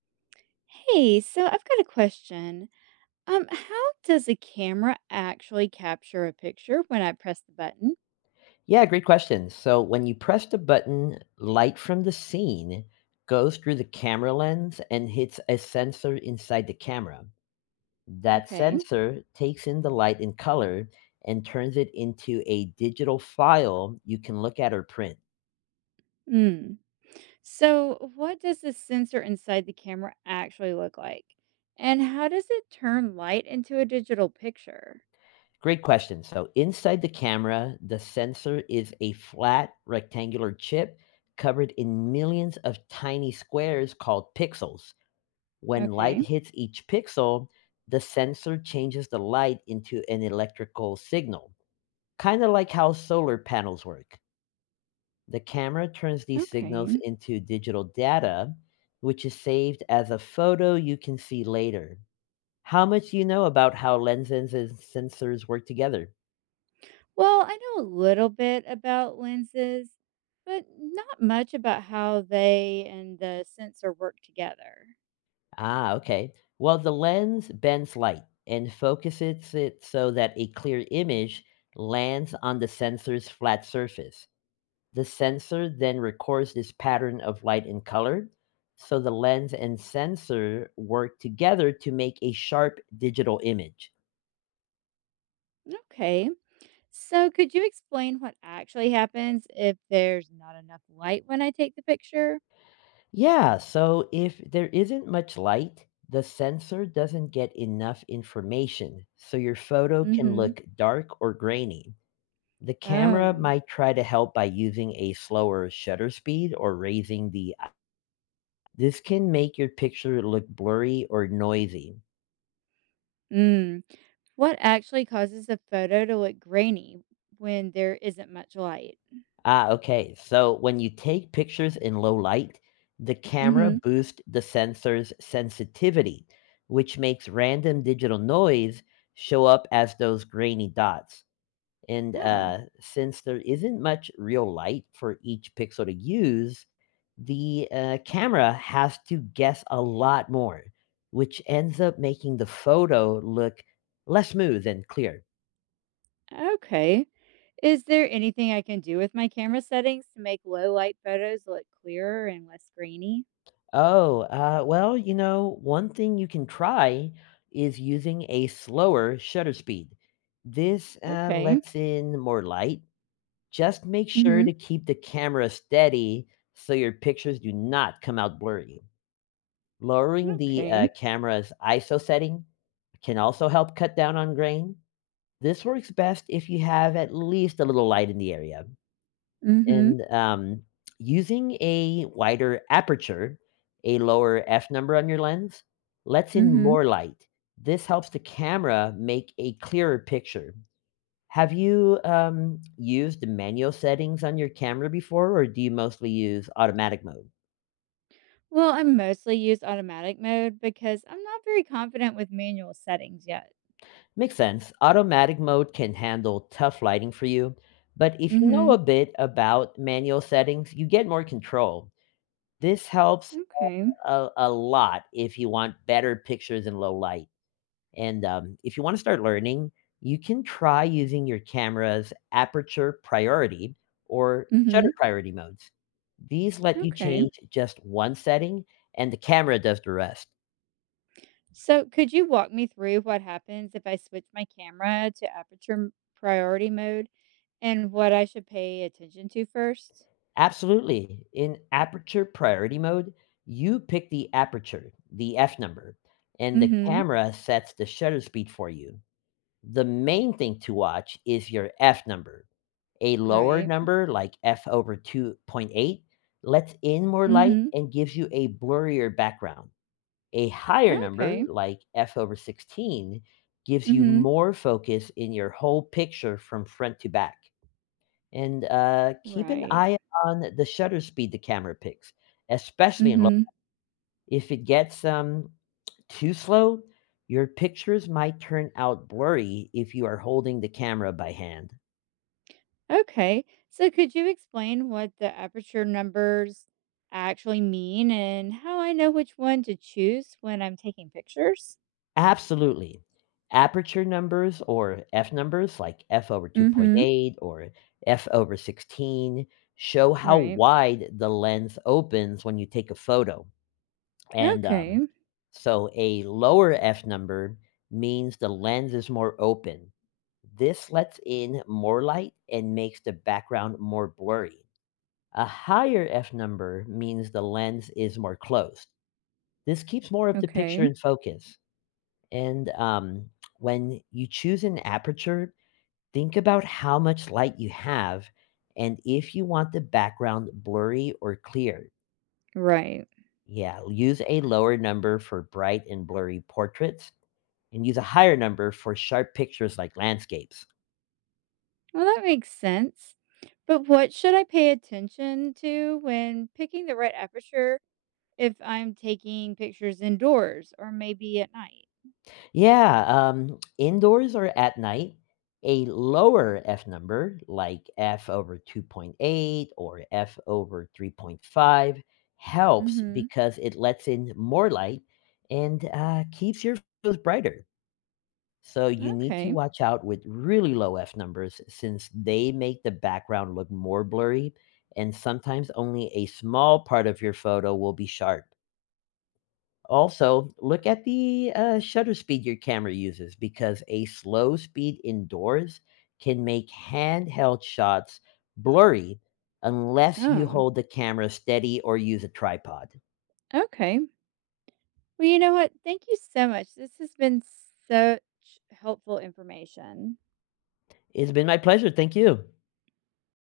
Hey, so I've got a question. How does a camera actually capture a picture when I press the button? Yeah, great question. So when you press the button, light from the scene goes through the camera lens and hits a sensor inside the camera. That Okay. sensor takes in the light in color and turns it into a digital file you can look at or print. Mm. So, what does the sensor inside the camera actually look like? And how does it turn light into a digital picture? Great question. So inside the camera, the sensor is a flat rectangular chip covered in millions of tiny squares called pixels. When light Okay. hits each pixel, the sensor changes the light into an electrical signal, kind of like how solar panels work. The camera turns these signals Okay. into digital data, which is saved as a photo you can see later. How much do you know about how lenses and sensors work together? Well, I know a little bit about lenses, but not much about how they and the sensor work together. Ah, okay. Well, the lens bends light and focuses it so that a clear image lands on the sensor's flat surface. The sensor then records this pattern of light and color, so the lens and sensor work together to make a sharp digital image. Okay. So, could you explain what actually happens if there's not enough light when I take the picture? Yeah, so if there isn't much light, the sensor doesn't get enough information, so your photo can Mm-hmm. look dark or grainy. The camera Oh. might try to help by using a slower shutter speed or raising the. This can make your picture look blurry or noisy. Mm. What actually causes a photo to look grainy when there isn't much light? Ah, okay. So when you take pictures in low light, the camera Mm-hmm. boosts the sensor's sensitivity, which makes random digital noise show up as those grainy dots. And Oh. Since there isn't much real light for each pixel to use, the camera has to guess a lot more, which ends up making the photo look less smooth and clear. Okay. Is there anything I can do with my camera settings to make low light photos look clearer and less grainy? One thing you can try is using a slower shutter speed. This Okay. lets in more light. Just make sure Mm-hmm. to keep the camera steady so your pictures do not come out blurry. Lowering the Okay. camera's ISO setting can also help cut down on grain. This works best if you have at least a little light in the area. Mm-hmm. And Using a wider aperture, a lower f number on your lens, lets in Mm-hmm. more light. This helps the camera make a clearer picture. Have you used manual settings on your camera before, or do you mostly use automatic mode? Well, I mostly use automatic mode because I'm not very confident with manual settings yet. Makes sense. Automatic mode can handle tough lighting for you, but if you know a Mhm. bit about manual settings, you get more control. This helps Okay. a lot if you want better pictures in low light. And If you want to start learning, you can try using your camera's aperture priority or Mhm. shutter priority modes. These let you Okay. change just one setting and the camera does the rest. So, could you walk me through what happens if I switch my camera to priority mode and what I should pay attention to first? Absolutely. In aperture priority mode, you pick the aperture, the F number, and the Mhm. camera sets the shutter speed for you. The main thing to watch is your F number. A lower Right. number, like f over 2.8, lets in more light Mhm. and gives you a blurrier background. A higher number, Okay. like f over 16, gives you Mhm. more focus in your whole picture from front to back. And Keep an Right. eye on the shutter speed the camera picks, especially in low. Mhm. If it gets too slow, your pictures might turn out blurry if you are holding the camera by hand. Okay. So could you explain what the aperture numbers actually mean and how I know which one to choose when I'm taking pictures? Absolutely. Aperture numbers or f numbers like f over Mm-hmm. 2.8 or f over 16 show how Right. wide the lens opens when you take a photo. And Okay. So a lower f number means the lens is more open. This lets in more light and makes the background more blurry. A higher f number means the lens is more closed. This keeps more of the picture Okay. in focus. And when you choose an aperture, think about how much light you have and if you want the background blurry or clear. Right. Yeah, use a lower number for bright and blurry portraits and use a higher number for sharp pictures like landscapes. Well, that makes sense. But what should I pay attention to when picking the right aperture if I'm taking pictures indoors or maybe at night? Yeah, indoors or at night, a lower F number like F over 2.8 or F over 3.5 helps Mm-hmm. because it lets in more light and keeps your photos brighter. So you need to Okay. watch out with really low F numbers since they make the background look more blurry and sometimes only a small part of your photo will be sharp. Also, look at the shutter speed your camera uses because a slow speed indoors can make handheld shots blurry unless you Oh. hold the camera steady or use a tripod. Okay. Well, you know what? Thank you so much. This has been such helpful information. It's been my pleasure. Thank you.